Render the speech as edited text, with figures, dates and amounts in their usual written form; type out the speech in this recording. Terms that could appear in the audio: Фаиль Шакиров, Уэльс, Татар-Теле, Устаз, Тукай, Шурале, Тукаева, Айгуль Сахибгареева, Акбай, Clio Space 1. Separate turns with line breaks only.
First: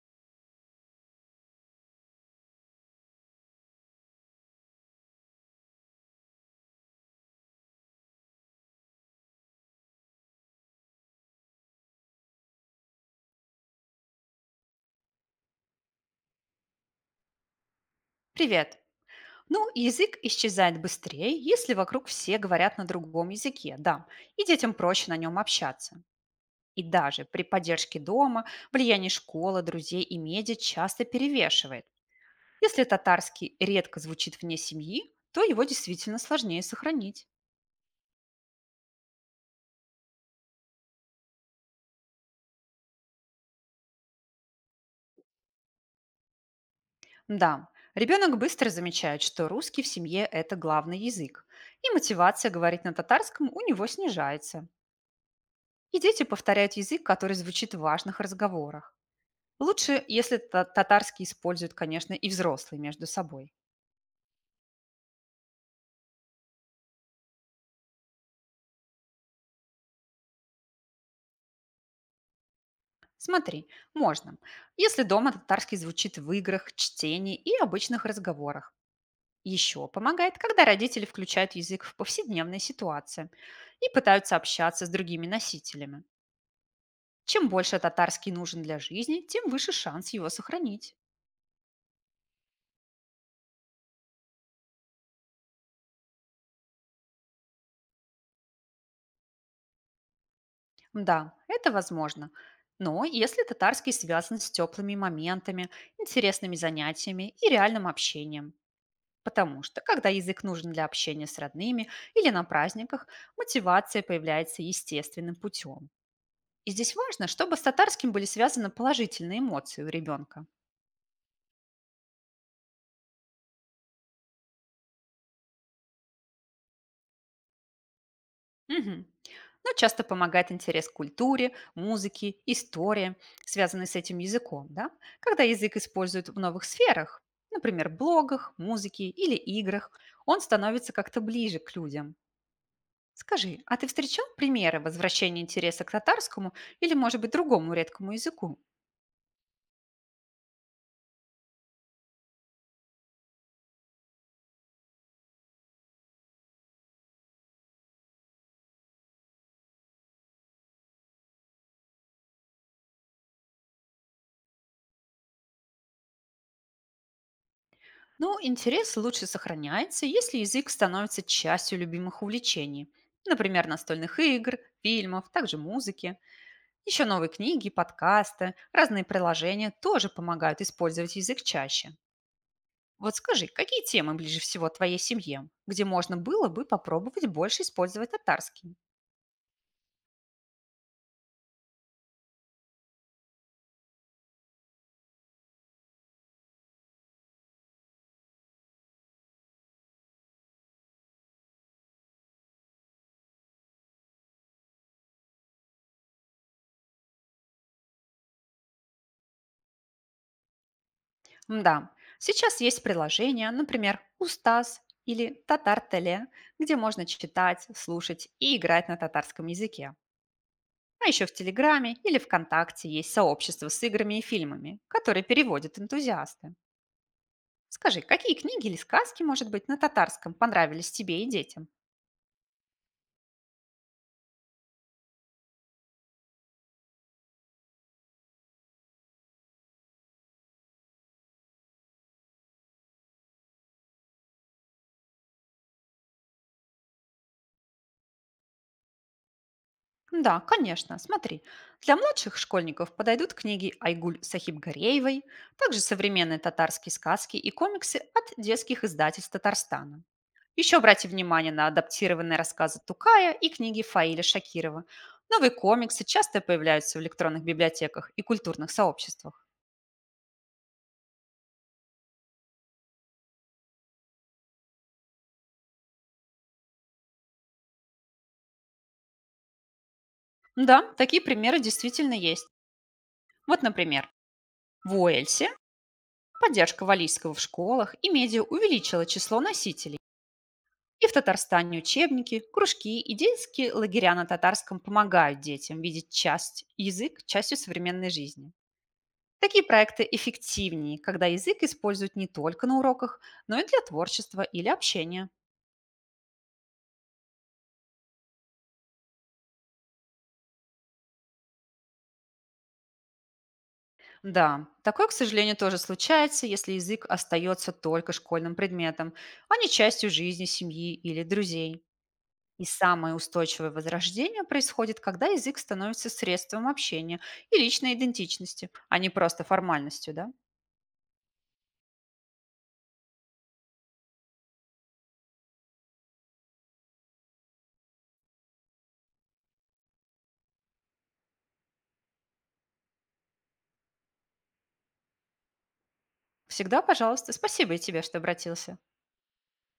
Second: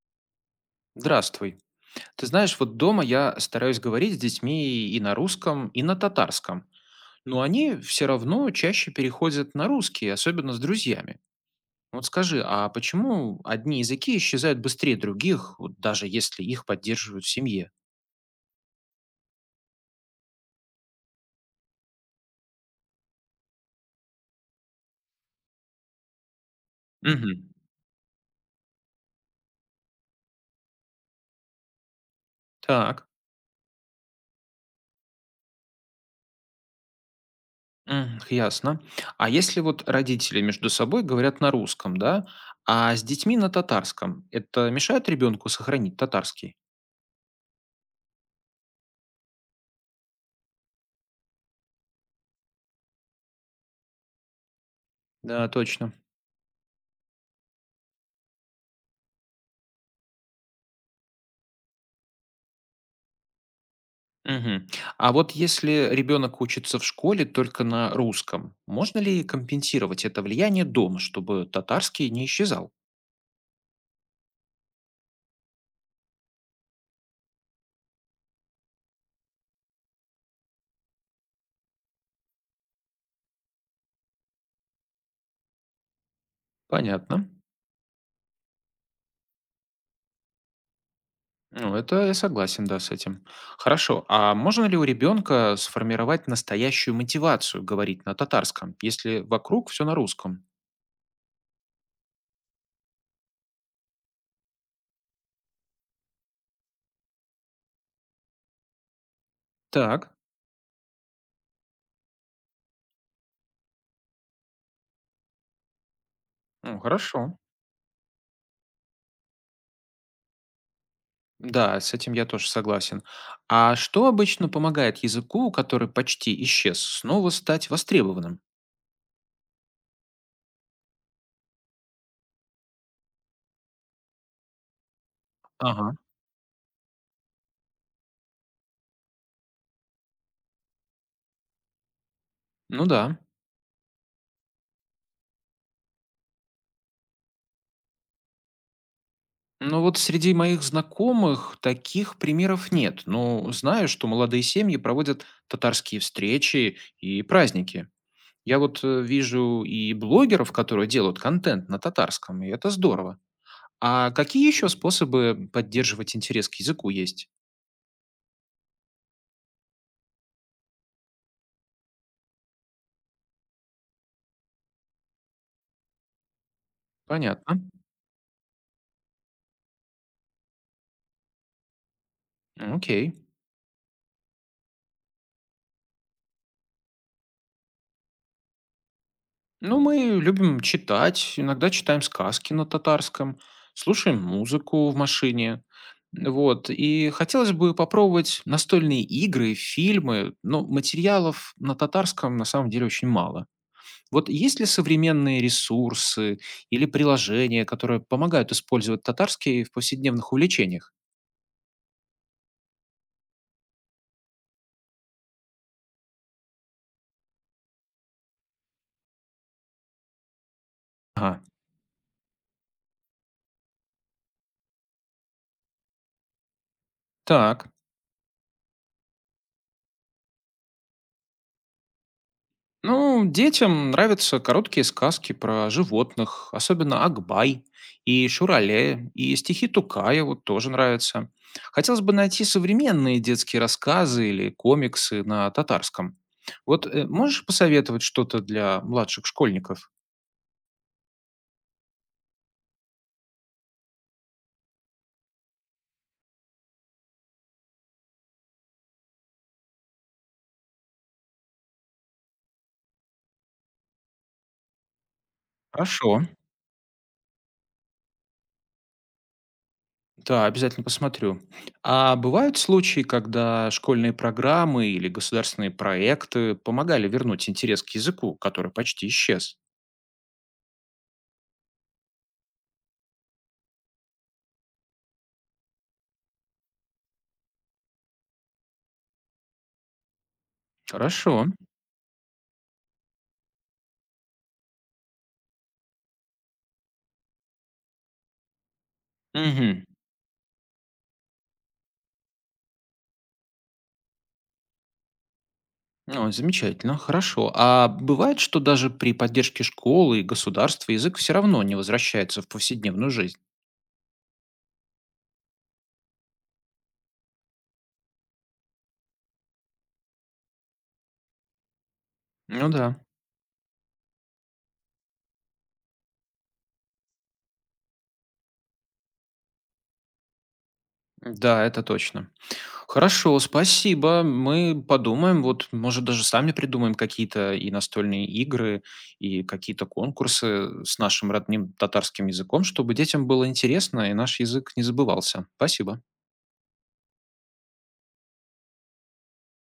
Здравствуй. Ты знаешь, вот дома я стараюсь говорить с детьми и на русском, и на татарском. Но они все равно чаще переходят на русский, особенно с друзьями. Вот скажи, а почему одни языки исчезают быстрее других, вот даже если их поддерживают в семье?
Привет. Ну, язык исчезает быстрее, если вокруг все говорят на другом языке, да, и детям проще на нем общаться. И даже при
Мгм.
поддержке дома влияние школы, друзей и медиа часто перевешивает. Если
Так,
татарский редко звучит вне семьи, то его действительно сложнее сохранить.
м, ясно. А если вот родители между собой говорят на русском, да, а с детьми на татарском, это мешает ребенку сохранить татарский?
Да, ребенок быстро замечает, что русский в семье– это главный язык, и мотивация говорить на татарском у него снижается.
Да, точно.
И дети повторяют язык, который звучит в важных разговорах. Лучше, если татарский используют, конечно, и взрослые между собой.
Мгм. А вот если ребенок учится в школе только на русском, можно ли компенсировать это влияние дома, чтобы татарский не исчезал?
Смотри, можно. Если дома татарский звучит в играх, чтении и обычных разговорах. Еще помогает, когда родители включают язык в повседневные ситуации и пытаются общаться с другими носителями.
Понятно.
Чем больше татарский нужен для жизни, тем выше шанс его сохранить.
Ну, это я согласен, да, с этим. Хорошо. А можно ли у ребенка сформировать настоящую мотивацию говорить на татарском, если вокруг все на русском?
Да, это возможно. Но если татарский связан с теплыми моментами, интересными занятиями и реальным общением, потому что, когда
Так.
язык нужен для общения с родными или на праздниках, мотивация появляется естественным путем. И
Ну,
здесь важно,
хорошо.
чтобы с татарским были связаны положительные эмоции у ребенка.
Да, с этим я тоже согласен. А что обычно помогает языку, который почти исчез, снова стать востребованным?
Мгм. Но часто помогает интерес к культуре, музыке, истории, связанной с этим языком, да? Когда язык
Ага.
используют в новых сферах, например, блогах, музыке или играх, он становится как-то ближе к людям.
Ну да.
Скажи, а ты встречал примеры возвращения интереса к татарскому или, может быть, другому редкому языку?
Ну вот среди моих знакомых таких примеров нет, но знаю, что молодые семьи проводят татарские встречи и праздники. Я вот вижу и блогеров, которые делают контент на татарском, и это здорово. А какие еще способы поддерживать интерес к языку есть?
Ну, интерес лучше сохраняется, если язык становится частью любимых увлечений. Например, настольных игр, фильмов, также музыки. Еще новые
Понятно.
книги, подкасты, разные приложения тоже помогают использовать язык чаще.
Окей.
Вот скажи, какие темы ближе всего твоей семье, где можно было бы попробовать больше использовать татарский?
Ну, мы любим читать, иногда читаем сказки на татарском, слушаем музыку в машине. Вот. И хотелось бы попробовать настольные игры, фильмы, но материалов на татарском на самом деле очень мало. Вот есть ли современные ресурсы или приложения, которые помогают использовать татарский в повседневных увлечениях?
Да, сейчас есть приложения, например, Устаз или Татар-Теле, где можно читать, слушать и играть на татарском языке. А еще в
Ага,
Телеграме или ВКонтакте есть сообщество с играми и фильмами, которые переводят энтузиасты.
так.
Скажи, какие книги или сказки, может быть, на татарском понравились тебе и детям?
Ну, детям нравятся короткие сказки про животных, особенно Акбай и Шурале, и стихи Тукаева тоже нравятся. Хотелось бы найти современные детские рассказы или комиксы на татарском. Вот можешь посоветовать что-то для младших школьников?
Да, конечно, смотри. Для младших школьников подойдут книги Айгуль Сахибгареевой, также современные татарские сказки и комиксы от детских издательств Татарстана. Еще обратите внимание на адаптированные рассказы Тукая и книги Фаиля Шакирова. Новые комиксы
Хорошо.
часто появляются в электронных библиотеках и культурных сообществах.
Да, обязательно посмотрю. А бывают случаи, когда школьные программы или государственные проекты помогали вернуть интерес к языку, который почти исчез?
Да, такие примеры действительно есть. Вот, например, в Уэльсе поддержка валийского в школах и медиа увеличила число носителей. И в
Хорошо.
Татарстане учебники, кружки и детские лагеря на татарском помогают детям видеть часть язык частью современной жизни. Такие
Мгм.
проекты эффективнее, когда язык используют не только на уроках, но и для творчества или общения.
Ой, замечательно, хорошо. А бывает, что даже при поддержке школы и государства язык все равно не возвращается в повседневную жизнь?
Да, такое, к сожалению, тоже случается, если язык остается только школьным предметом, а не частью жизни семьи или друзей. И
Ну да.
самое устойчивое возрождение происходит, когда язык становится средством общения и личной идентичности, а не просто формальностью, да?
Да, это точно. Хорошо, спасибо. Мы подумаем, вот, может, даже сами придумаем какие-то и настольные игры, и какие-то конкурсы с нашим родным татарским языком, чтобы детям было интересно и наш язык не забывался. Спасибо.
Всегда, пожалуйста, спасибо и тебе, что обратился.